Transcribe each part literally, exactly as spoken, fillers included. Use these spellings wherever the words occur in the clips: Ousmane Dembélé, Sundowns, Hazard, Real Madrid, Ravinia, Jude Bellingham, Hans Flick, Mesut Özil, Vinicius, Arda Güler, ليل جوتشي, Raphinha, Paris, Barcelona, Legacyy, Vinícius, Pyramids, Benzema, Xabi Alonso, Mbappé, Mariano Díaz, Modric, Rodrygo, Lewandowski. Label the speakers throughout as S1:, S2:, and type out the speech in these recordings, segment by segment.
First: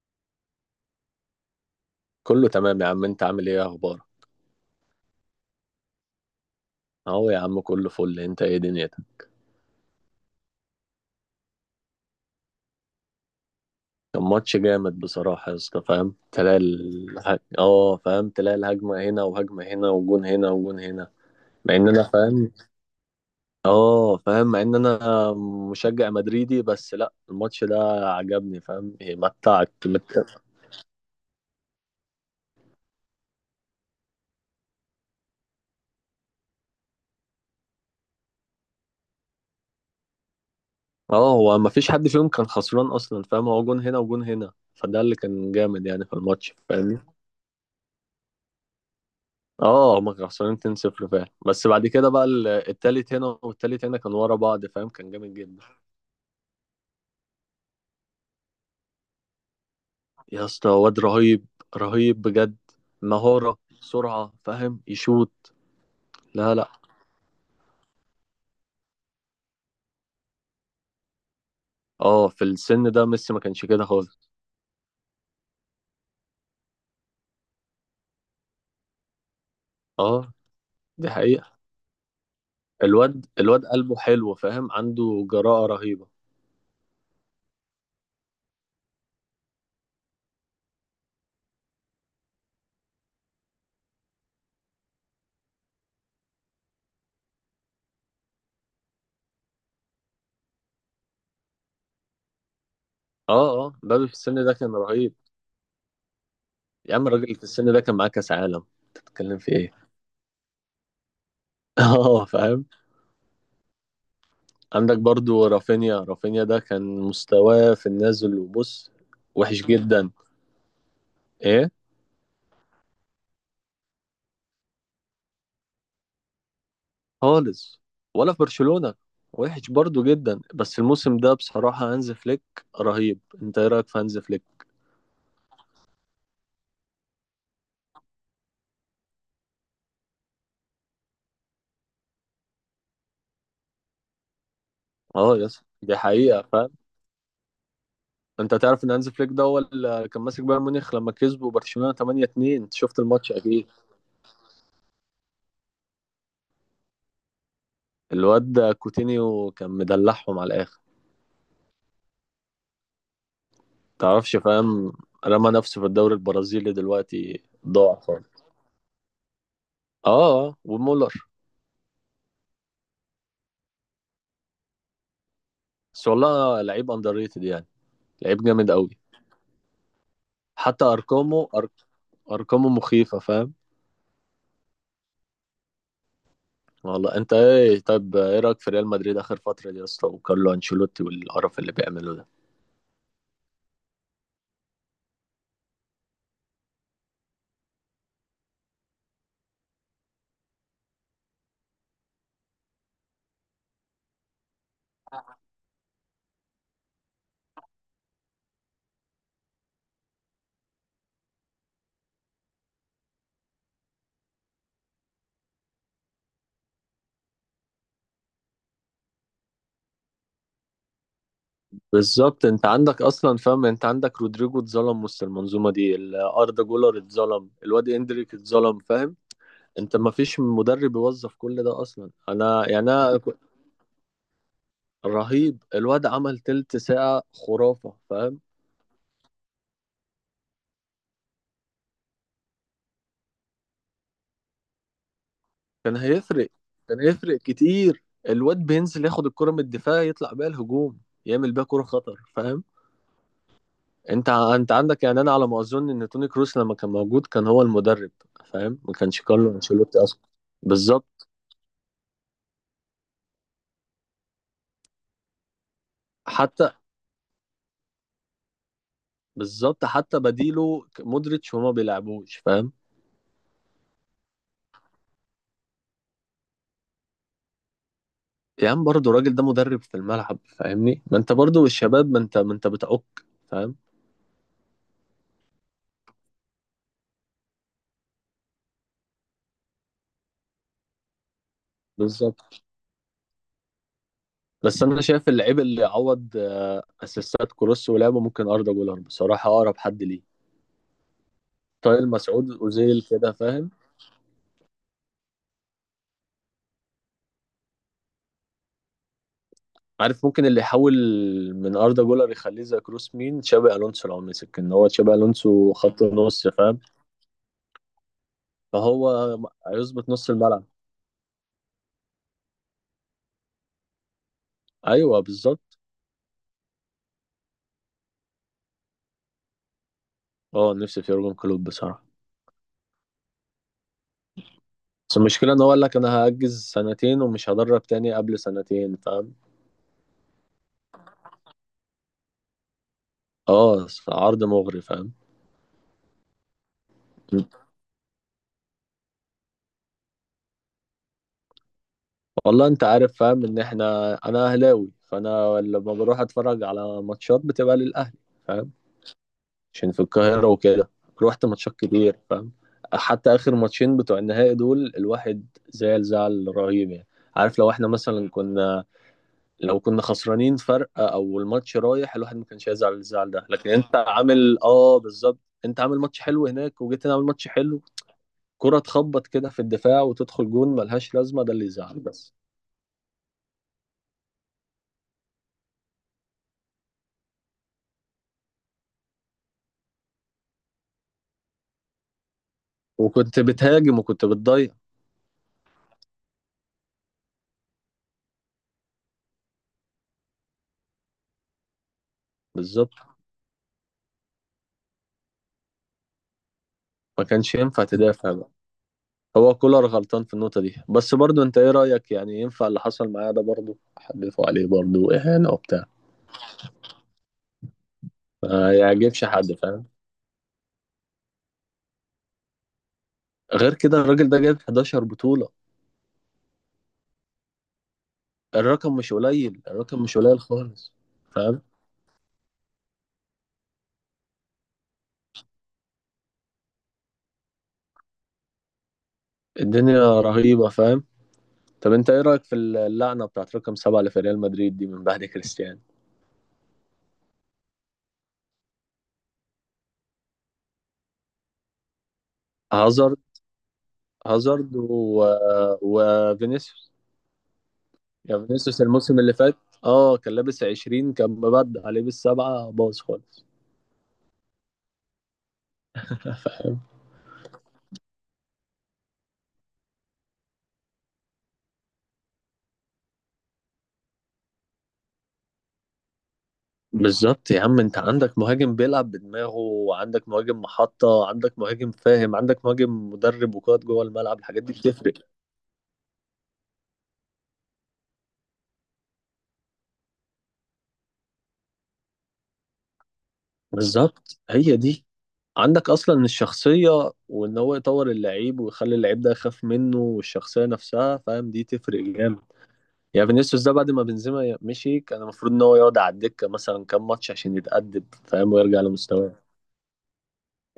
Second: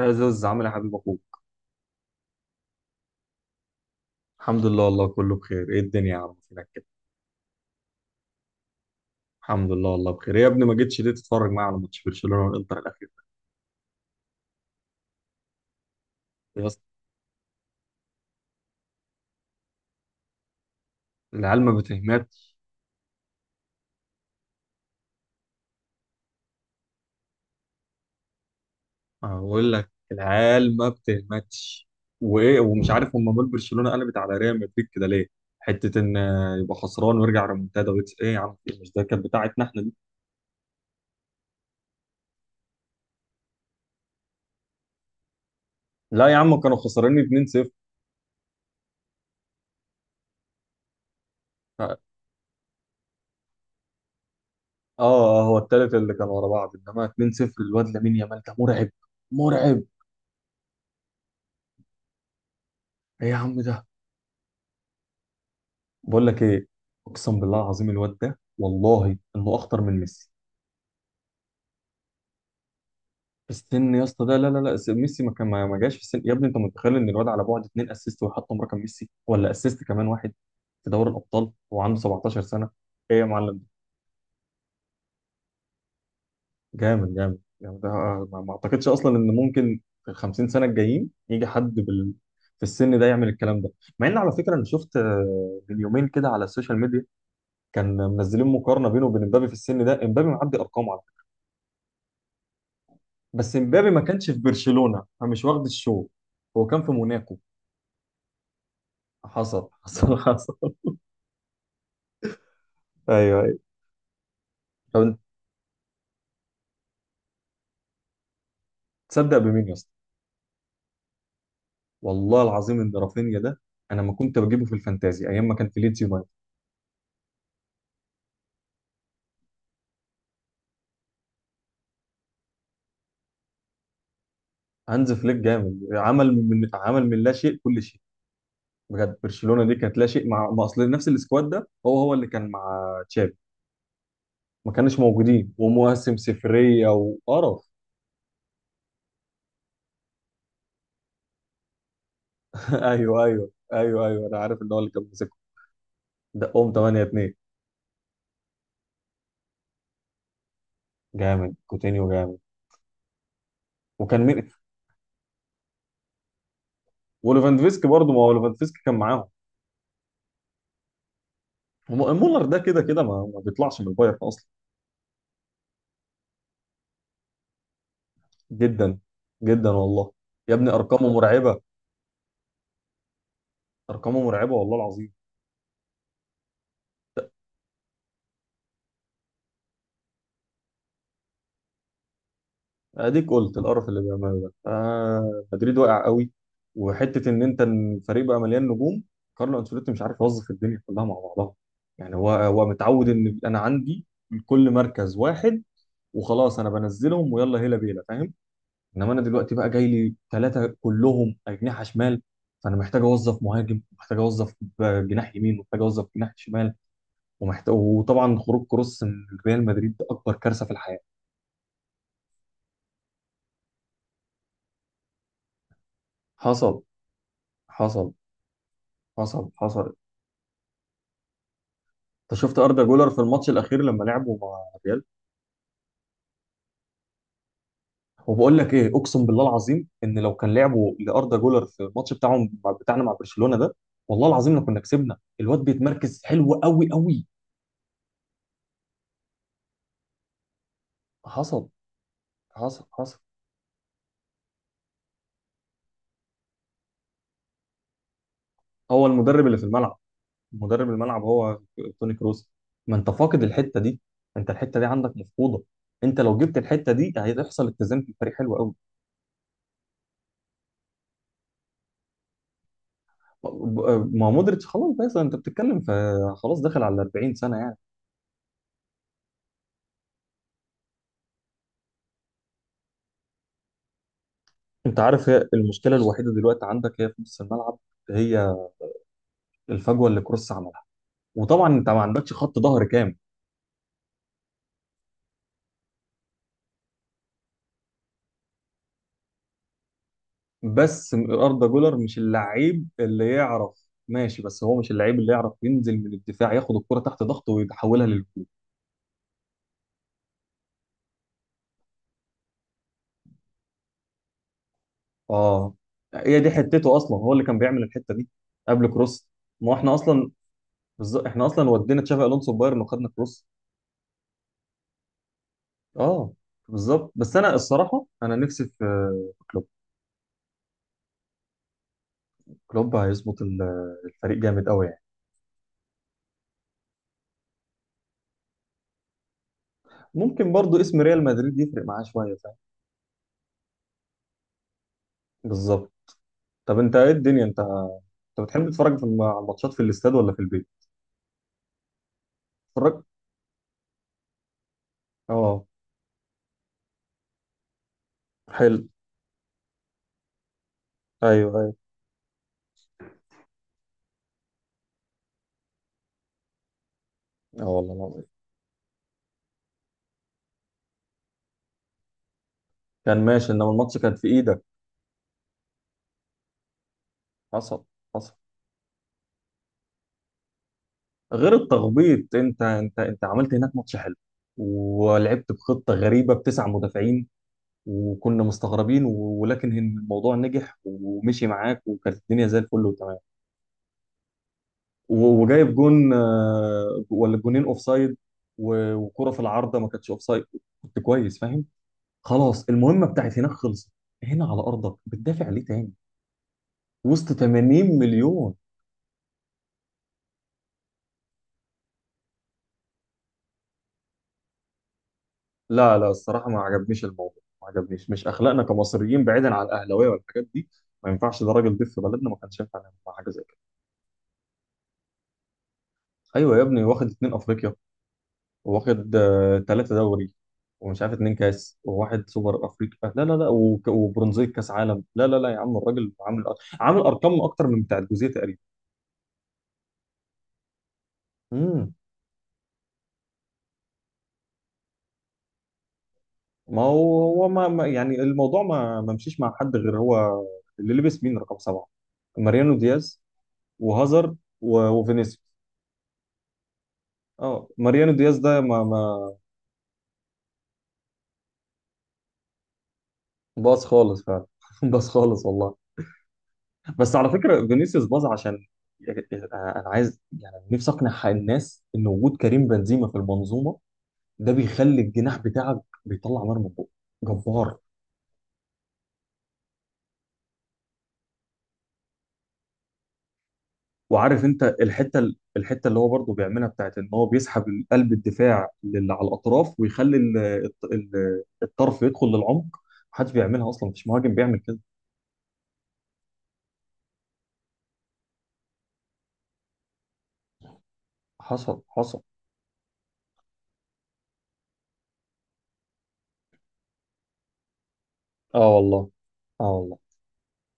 S1: يا زوز عامل إيه يا حبيب اخوك.
S2: كله تمام يا عم. انت عامل ايه؟ إيه اخبارك؟
S1: الحمد لله والله كله بخير. ايه الدنيا يا عم؟ فينك كده؟
S2: اهو يا عم كله فل. انت ايه دنيتك؟
S1: الحمد لله والله بخير. إيه يا ابني ما جيتش ليه تتفرج معايا على ماتش برشلونه والانتر الاخير؟
S2: كان ماتش جامد بصراحة يا اسطى، فاهم، تلاقي
S1: يا اسطى
S2: الهج... اه فاهم تلاقي الهجمة هنا وهجمة هنا وجون هنا وجون هنا،
S1: العيال ما
S2: مع ان انا فاهم.
S1: بتهمتش.
S2: اه فاهم، مع ان انا مشجع مدريدي بس لا الماتش ده عجبني، فاهم ايه
S1: أنا
S2: متعك
S1: بقول لك
S2: مت...
S1: العيال ما بتهمتش. وايه، ومش عارف هم مال برشلونه قلبت على ريال مدريد كده ليه. حته ان آه، يبقى خسران ويرجع ريمونتادا ويكس، ايه يا عم، في إيه؟ مش ده كانت بتاعتنا احنا دي.
S2: اه، هو ما فيش حد فيهم كان خسران اصلا، فاهم، هو جون هنا وجون هنا، فده اللي كان جامد يعني في
S1: لا يا
S2: الماتش
S1: عم كانوا
S2: فاهم.
S1: خسرانين اتنين صفر.
S2: اه هما كانوا خسرانين اتنين صفر فعلا، بس
S1: ف-
S2: بعد
S1: اه
S2: كده بقى ال- التالت هنا والتالت هنا، كانوا ورا بعض، فاهم، كان جامد
S1: اه
S2: جدا.
S1: هو التالت اللي كان ورا بعض انما اتنين صفر. الواد لامين يامال ده مرعب، مرعب.
S2: يا اسطى واد رهيب، رهيب بجد.
S1: ايه يا
S2: مهارة،
S1: عم ده،
S2: سرعة، فاهم، يشوط.
S1: بقول لك
S2: لا
S1: ايه،
S2: لا
S1: اقسم بالله العظيم الواد ده والله انه اخطر من ميسي.
S2: اه في السن ده ميسي ما
S1: في
S2: كانش كده
S1: السن يا
S2: خالص.
S1: اسطى ده لا لا لا، ميسي ما كان ما ما جاش. في السن يا ابني، انت متخيل ان الواد على بعد اتنين اسيست ويحطم رقم ميسي؟ ولا اسيست كمان
S2: اه
S1: واحد في
S2: دي
S1: دوري الابطال
S2: حقيقة.
S1: وعنده سبعتاشر سنة سنه. ايه يا
S2: الواد
S1: معلم،
S2: الواد قلبه حلو، فاهم، عنده جراءة رهيبة.
S1: جامد جامد يعني، ده ما ما اعتقدش اصلا ان ممكن في ال خمسين سنة سنه الجايين يجي حد بال... في السن ده يعمل الكلام ده. مع ان على فكره انا شفت آه، من يومين كده على السوشيال ميديا كان منزلين مقارنه بينه وبين امبابي في السن ده، امبابي معدي ارقامه. بس
S2: اه اه
S1: امبابي ما
S2: مبابي في
S1: كانش في
S2: السن ده كان
S1: برشلونة
S2: رهيب.
S1: فمش واخد الشو، هو كان في
S2: يا عم الراجل
S1: موناكو.
S2: في السن ده كان معاه كأس عالم، تتكلم في
S1: حصل
S2: ايه؟
S1: حصل حصل.
S2: اه فاهم.
S1: ايوه ايوه.
S2: عندك
S1: طب انت
S2: برضو رافينيا، رافينيا ده كان مستواه في النازل وبص،
S1: تصدق
S2: وحش
S1: بمين يا اسطى؟
S2: جدا. ايه؟
S1: والله العظيم ان رافينيا ده انا ما كنت بجيبه في الفانتازي ايام ما كان في ليدز يونايتد.
S2: خالص، ولا في برشلونة، وحش برضو جدا. بس الموسم ده بصراحة هانز فليك رهيب. انت ايه رأيك في هانز فليك؟
S1: هانز فليك جامد، عمل من، عمل من لا شيء كل شيء. بجد برشلونة دي كانت لا شيء، مع ما اصل نفس السكواد ده هو هو اللي كان مع تشافي ما كانش
S2: اه
S1: موجودين،
S2: يس، دي
S1: ومواسم
S2: حقيقة فاهم.
S1: صفريه وقرف.
S2: انت تعرف ان هانز فليك ده هو اللي كان ماسك بايرن ميونخ لما كسبوا برشلونة تمنية اتنين؟ انت شفت
S1: ايوه
S2: الماتش
S1: ايوه
S2: اكيد.
S1: ايوه ايوه، انا عارف ان هو اللي كان ماسكه. دقهم ثمانية 2.
S2: الواد ده كوتينيو كان مدلعهم على الاخر.
S1: جامد كوتينيو جامد. وكان
S2: تعرفش
S1: مين؟
S2: فاهم، رمى نفسه في الدوري البرازيلي دلوقتي
S1: وليفاندوفسكي
S2: ضاع
S1: برضه، ما هو
S2: خالص.
S1: ليفاندوفسكي كان معاهم.
S2: اه اه ومولر.
S1: هم- مولر ده كده كده ما, ما بيطلعش من البايرن اصلا.
S2: بس والله لعيب اندر ريتد يعني، لعيب جامد قوي.
S1: جدا، جدا والله. يا ابني
S2: حتى
S1: ارقامه
S2: ارقامه
S1: مرعبه.
S2: أر... ارقامه مخيفه فاهم.
S1: ارقامه مرعبه والله العظيم.
S2: والله انت ايه؟ طيب ايه رايك في ريال مدريد اخر فتره دي يا اسطى، وكارلو انشيلوتي والقرف اللي بيعمله ده؟
S1: اديك قلت القرف اللي بيعمله ده، آه مدريد واقع قوي. وحته ان انت الفريق بقى مليان نجوم، كارلو انشيلوتي مش عارف يوظف الدنيا كلها مع بعضها. يعني هو هو متعود ان انا عندي لكل مركز واحد وخلاص، انا بنزلهم ويلا هيلا بيلا فاهم. انما انا دلوقتي بقى جاي لي ثلاثه كلهم اجنحه شمال، فانا محتاج اوظف مهاجم، محتاج اوظف ب- جناح يمين، ومحتاج اوظف جناح شمال، ومحتاج، وطبعا خروج كروس من ريال مدريد ده اكبر كارثه في الحياه.
S2: بالظبط، انت عندك اصلا، فاهم، انت عندك رودريجو اتظلم وسط المنظومه دي، ال- اردا
S1: حصل
S2: جولر اتظلم، الواد
S1: حصل
S2: اندريك اتظلم، فاهم.
S1: حصل حصل.
S2: انت ما فيش مدرب يوظف كل ده اصلا.
S1: انت شفت
S2: انا يعني
S1: اردا جولر
S2: انا
S1: في
S2: ك-
S1: الماتش الاخير لما لعبوا مع الريال؟
S2: رهيب الواد، عمل تلت ساعه خرافه فاهم.
S1: وبقول لك ايه، اقسم بالله العظيم ان لو كان لعبوا لاردا جولر في الماتش بتاعهم بتاعنا مع برشلونه ده، والله العظيم لو كنا كسبنا، الواد
S2: كان
S1: بيتمركز
S2: هيفرق،
S1: حلو قوي
S2: كان
S1: قوي.
S2: هيفرق كتير. الواد بينزل ياخد الكرة من الدفاع يطلع بيها الهجوم، يعمل بيها
S1: حصل
S2: كرة خطر فاهم.
S1: حصل حصل.
S2: انت ع- انت عندك يعني انا على ما اظن ان توني كروس لما كان موجود كان هو المدرب، فاهم، ما
S1: هو
S2: كانش
S1: المدرب
S2: كارلو
S1: اللي في
S2: انشيلوتي
S1: الملعب،
S2: اصلا.
S1: مدرب الملعب
S2: بالظبط.
S1: هو توني كروس. ما انت فاقد الحته دي، انت الحته دي عندك مفقوده. انت لو جبت
S2: حتى
S1: الحته دي هيحصل اتزان في الفريق حلو قوي.
S2: بالظبط، حتى بديله ك- مودريتش وما بيلعبوش فاهم.
S1: ما مودريتش خلاص، بس انت بتتكلم في، خلاص داخل على اربعين سنة سنه يعني.
S2: يا عم برضه الراجل ده مدرب في الملعب فاهمني، ما انت برضه الشباب، ما انت ما انت بتعك فاهم.
S1: انت عارف، هي المشكله الوحيده دلوقتي عندك هي في نص الملعب، هي الفجوه اللي كروس عملها. وطبعا انت ما عندكش
S2: بالظبط،
S1: خط ظهر كامل.
S2: بس انا شايف اللعيب اللي عوض آه، اسيستات كروس ولعبه ممكن اردا جولر بصراحه اقرب حد ليه.
S1: بس اردا جولر
S2: طاهر
S1: مش
S2: مسعود،
S1: اللعيب
S2: اوزيل
S1: اللي
S2: كده فاهم.
S1: يعرف ماشي، بس هو مش اللعيب اللي يعرف ينزل من الدفاع ياخد الكرة تحت ضغطه ويحولها.
S2: عارف، ممكن اللي يحول من اردا جولر يخليه زي كروس مين؟ تشابي الونسو، لو مسك ان هو تشابي الونسو
S1: اه،
S2: خط
S1: هي
S2: نص
S1: دي
S2: فاهم،
S1: حتته اصلا، هو اللي كان بيعمل الحته دي قبل
S2: فهو
S1: كروس. ما هو احنا
S2: هيظبط نص
S1: اصلا.
S2: الملعب.
S1: بالظبط، احنا اصلا ودينا تشافي الونسو بايرن وخدنا كروس.
S2: ايوه بالظبط.
S1: اه. بالظبط. بس انا الصراحه انا نفسي في، في كلوب.
S2: اه نفسي في يورجن كلوب بصراحه.
S1: كلوب هيظبط ال- الفريق جامد قوي يعني.
S2: بس المشكله ان هو قال لك انا هاجز سنتين ومش هدرب تاني قبل سنتين فاهم.
S1: ممكن برضو اسم ريال مدريد يفرق معاه شويه فاهم.
S2: اه عرض مغري فاهم.
S1: بالظبط. طب انت ايه الدنيا، انت انت بتحب تتفرج في الم- على الماتشات في الاستاد ولا في البيت؟
S2: والله انت
S1: اتفرج.
S2: عارف، فاهم، ان احنا انا اهلاوي، فانا
S1: اه.
S2: لما بروح اتفرج على ماتشات بتبقى للاهلي فاهم.
S1: حلو.
S2: عشان في القاهره وكده، روحت
S1: ايوه ايوه.
S2: ماتشات كتير فاهم. حتى اخر ماتشين بتوع النهائي دول الواحد زعل زعل رهيب يعني. عارف،
S1: اه
S2: لو احنا
S1: والله العظيم.
S2: مثلا كنا، لو كنا خسرانين فرق او الماتش رايح، الواحد ما كانش هيزعل
S1: كان
S2: الزعل ده.
S1: ماشي،
S2: لكن
S1: انما
S2: انت
S1: الماتش كان في
S2: عامل،
S1: ايدك.
S2: اه بالظبط. انت عامل ماتش حلو هناك، وجيت هنا عامل ماتش حلو.
S1: حصل حصل.
S2: كرة تخبط كده في الدفاع وتدخل جون ملهاش لازمة، ده
S1: غير
S2: اللي يزعل بس.
S1: التخبيط انت انت انت عملت هناك ماتش حلو، ولعبت بخطه غريبه بتسع مدافعين وكنا مستغربين و- ولكن هن- الموضوع نجح ومشي معاك وكانت الدنيا زي الفل وتمام.
S2: وكنت بتهاجم وكنت بتضيع،
S1: و- وجايب جون آه، ولا جونين اوف سايد، وكره في العارضه ما كانتش اوف سايد. كنت كويس فاهم، خلاص
S2: بالظبط.
S1: المهمه بتاعت هناك خلصت. هنا على ارضك بتدافع ليه تاني
S2: ما
S1: وسط
S2: كانش ينفع
S1: 80
S2: تدافع بقى.
S1: مليون؟
S2: هو كولر غلطان في النقطة دي، بس برضو انت ايه رأيك؟ يعني ينفع اللي حصل معاه ده؟ برضو حدفوا عليه، برضو اهانة وبتاع.
S1: لا لا، الصراحة ما عجبنيش الموضوع، ما عجبنيش. مش أخلاقنا
S2: ما يعجبش
S1: كمصريين،
S2: حد
S1: بعيدا عن
S2: فاهم.
S1: الأهلاوية والحاجات دي ما ينفعش. ده راجل ضيف في بلدنا، ما كانش ينفع نعمل معاه حاجة زي كده.
S2: غير كده الراجل ده جايب إحدى عشر بطولة،
S1: أيوة يا ابني، واخد اتنين أفريقيا،
S2: الرقم مش
S1: واخد آه
S2: قليل،
S1: تلاتة
S2: الرقم مش
S1: دوري
S2: قليل خالص
S1: ومش عارف اتنين
S2: فاهم.
S1: كاس وواحد سوبر أفريقيا، لا لا لا، وك- وبرونزية كاس عالم، لا لا لا يا عم، الراجل عامل، عامل أرقام أكتر من بتاع الجوزية تقريبا.
S2: الدنيا رهيبة فاهم. طب
S1: امم
S2: انت ايه رأيك في اللعنة بتاعت رقم سبعة اللي في ريال مدريد دي من بعد كريستيانو؟
S1: ما هو هو ما ما- يعني الموضوع ما ما مشيش مع حد غير هو. اللي لبس مين رقم سبعة؟ ماريانو
S2: هازارد،
S1: دياز وهازارد
S2: هازارد و...
S1: و- وفينيسيوس.
S2: وفينيسيوس.
S1: اه ماريانو دياز
S2: يعني
S1: ده ما
S2: فينيسيوس
S1: ما.
S2: الموسم اللي فات، اه، كان لابس عشرين كان مبدع، لابس سبعة باظ خالص.
S1: باظ خالص فعلا باظ خالص والله.
S2: فاهم.
S1: بس على فكره فينيسيوس باظ عشان، انا عايز يعني نفسي اقنع الناس ان وجود كريم بنزيما في المنظومه ده بيخلي الجناح بتاعك بيطلع نار من بقه.
S2: بالظبط يا
S1: جبار.
S2: عم، انت عندك مهاجم بيلعب بدماغه، وعندك مهاجم محطة، عندك مهاجم، فاهم، عندك مهاجم مدرب وقائد جوه الملعب،
S1: وعارف
S2: الحاجات
S1: انت
S2: دي بتفرق.
S1: الحته ال- الحته اللي هو برضه بيعملها بتاعت ان هو بيسحب قلب الدفاع للي على الاطراف ويخلي ال- الط- ال- الطرف يدخل للعمق. محدش بيعملها اصلا، مفيش مهاجم
S2: بالظبط،
S1: بيعمل
S2: هي
S1: كده.
S2: دي. عندك اصلا الشخصية، وان هو يطور اللعيب ويخلي اللعيب ده يخاف منه، والشخصية نفسها فاهم دي
S1: حصل
S2: تفرق
S1: حصل.
S2: جامد. يعني فينيسيوس ده بعد ما بنزيما مشي كان المفروض ان هو يقعد على الدكة مثلا كام ماتش عشان يتأدب فاهم،
S1: اه
S2: ويرجع
S1: والله.
S2: لمستواه.
S1: اه والله.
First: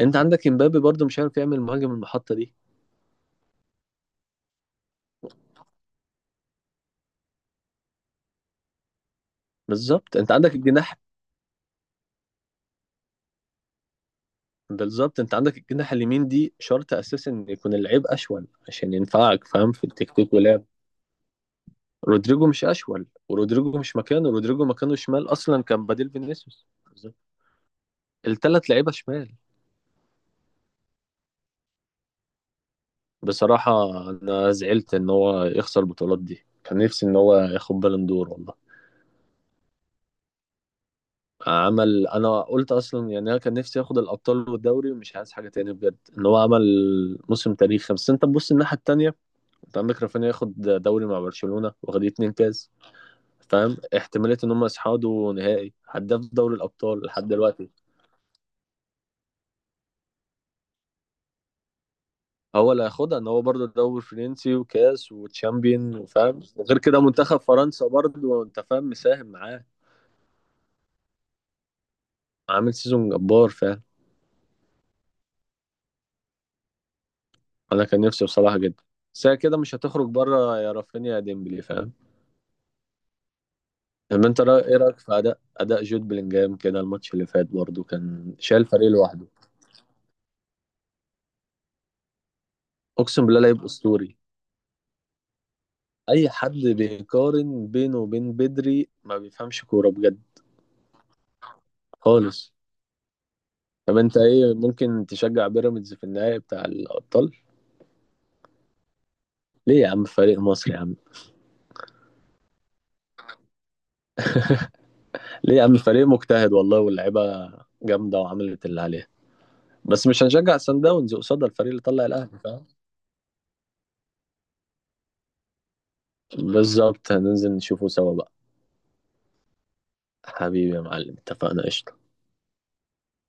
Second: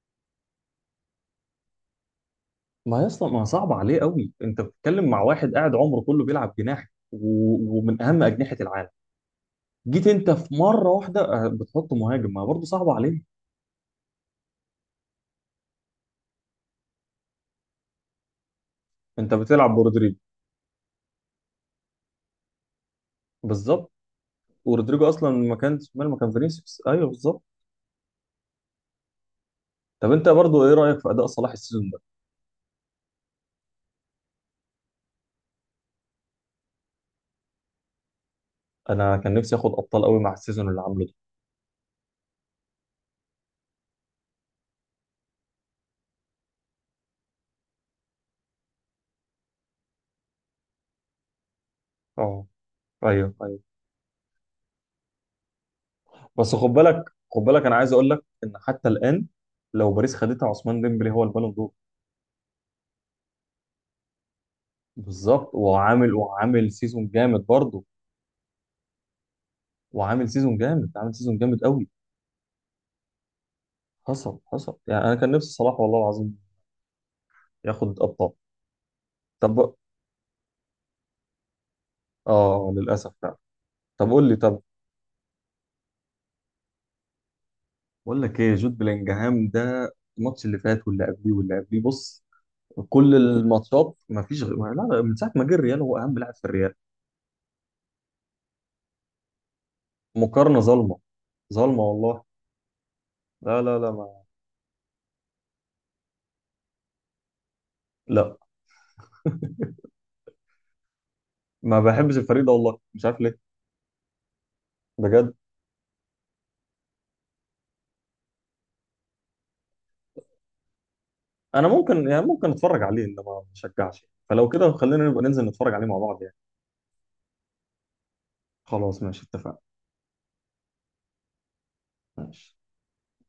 S2: انت عندك امبابي برضو مش عارف يعمل مهاجم المحطة دي.
S1: ما هي اصلا، ما صعب عليه قوي. انت بتتكلم مع واحد قاعد عمره كله بيلعب جناح، و... ومن اهم اجنحه العالم، جيت
S2: بالظبط انت
S1: انت
S2: عندك
S1: في مره
S2: الجناح.
S1: واحده آه، بتحط مهاجم، ما برضه صعب عليه.
S2: بالظبط انت عندك الجناح اليمين دي، شرط اساسا ان يكون اللعيب اشول عشان
S1: انت
S2: ينفعك
S1: بتلعب
S2: فاهم في
S1: برودريجو.
S2: التكتيك ولعب. رودريجو مش اشول، ورودريجو
S1: بالظبط.
S2: مش مكانه، رودريجو مكانه
S1: ورودريجو اصلا
S2: شمال،
S1: ما
S2: اصلا
S1: كان
S2: كان
S1: شمال،
S2: بديل
S1: ما كان
S2: فينيسيوس
S1: فينيسيوس، ايوه
S2: بالظبط.
S1: بالظبط.
S2: الثلاث لعيبة شمال.
S1: طب انت برضه ايه رايك في اداء صلاح السيزون ده؟
S2: بصراحة، انا زعلت ان هو يخسر البطولات دي، كان نفسي ان هو ياخد بالون دور والله.
S1: انا كان نفسي اخد ابطال قوي مع السيزون اللي عامله ده.
S2: عمل، انا قلت اصلا يعني، انا كان نفسي ياخد الابطال والدوري ومش عايز حاجه تاني بجد، ان هو عمل موسم تاريخي. بس انت تبص الناحيه التانيه، انت عندك رافينيا ياخد دوري مع برشلونه، واخد اتنين
S1: اه.
S2: كاس،
S1: ايوه ايوه.
S2: فاهم، احتماليه ان هم يصعدوا نهائي، هداف دوري
S1: بس خد
S2: الابطال
S1: بالك،
S2: لحد
S1: خد بالك،
S2: دلوقتي.
S1: انا عايز اقول لك ان حتى الان لو باريس خدتها، عثمان ديمبلي هو البالون دور.
S2: هو اللي هياخدها، ان هو برضه الدوري الفرنسي وكاس
S1: بالظبط.
S2: وتشامبيون
S1: وعامل،
S2: وفاهم،
S1: وعامل
S2: وغير كده
S1: سيزون
S2: منتخب
S1: جامد برضه.
S2: فرنسا برضه انت فاهم مساهم معاه.
S1: وعامل سيزون جامد، عامل سيزون جامد قوي.
S2: عامل سيزون جبار فاهم.
S1: حصل حصل. يعني انا كان نفسي صلاح والله العظيم
S2: انا كان
S1: ياخد
S2: نفسي
S1: ابطال.
S2: بصراحه جدا. بس هي كده مش
S1: طب.
S2: هتخرج بره، يا رافينيا يا ديمبلي فاهم.
S1: اه للاسف فعلا. طب
S2: طب
S1: قول لي.
S2: انت رأ-
S1: طب،
S2: ايه رايك في اداء اداء جود بلينجهام كده؟ الماتش اللي فات برضه
S1: بقول
S2: كان
S1: لك ايه،
S2: شايل
S1: جود
S2: فريق لوحده.
S1: بلينجهام ده الماتش اللي فات واللي قبليه واللي قبليه، بص، كل
S2: اقسم بالله لعيب
S1: الماتشات،
S2: اسطوري.
S1: ما فيش غير، لا لا، من ساعه ما جه الريال هو اهم
S2: اي
S1: لاعب في
S2: حد
S1: الريال.
S2: بيقارن بينه وبين بدري ما بيفهمش كوره بجد،
S1: مقارنه ظالمه، ظالمه والله.
S2: خالص.
S1: لا لا لا.
S2: طب انت
S1: ما
S2: ايه؟ ممكن تشجع بيراميدز في النهائي بتاع الابطال؟
S1: لا،
S2: ليه يا عم؟ فريق مصري يا عم.
S1: ما بحبش الفريق ده والله، مش عارف ليه، بجد.
S2: ليه يا عم؟ فريق مجتهد والله، واللعيبه جامده وعملت اللي عليها، بس مش هنشجع سان داونز قصاد
S1: انا
S2: الفريق اللي طلع
S1: ممكن يعني
S2: الاهلي
S1: ممكن
S2: فاهم.
S1: اتفرج عليه انما ما اشجعش. فلو كده، خلينا نبقى ننزل نتفرج عليه مع بعض يعني.
S2: بالظبط، هننزل نشوفه سوا بقى.
S1: خلاص ماشي، اتفقنا.
S2: حبيبي يا معلم، اتفقنا، قشطة.
S1: ماشي.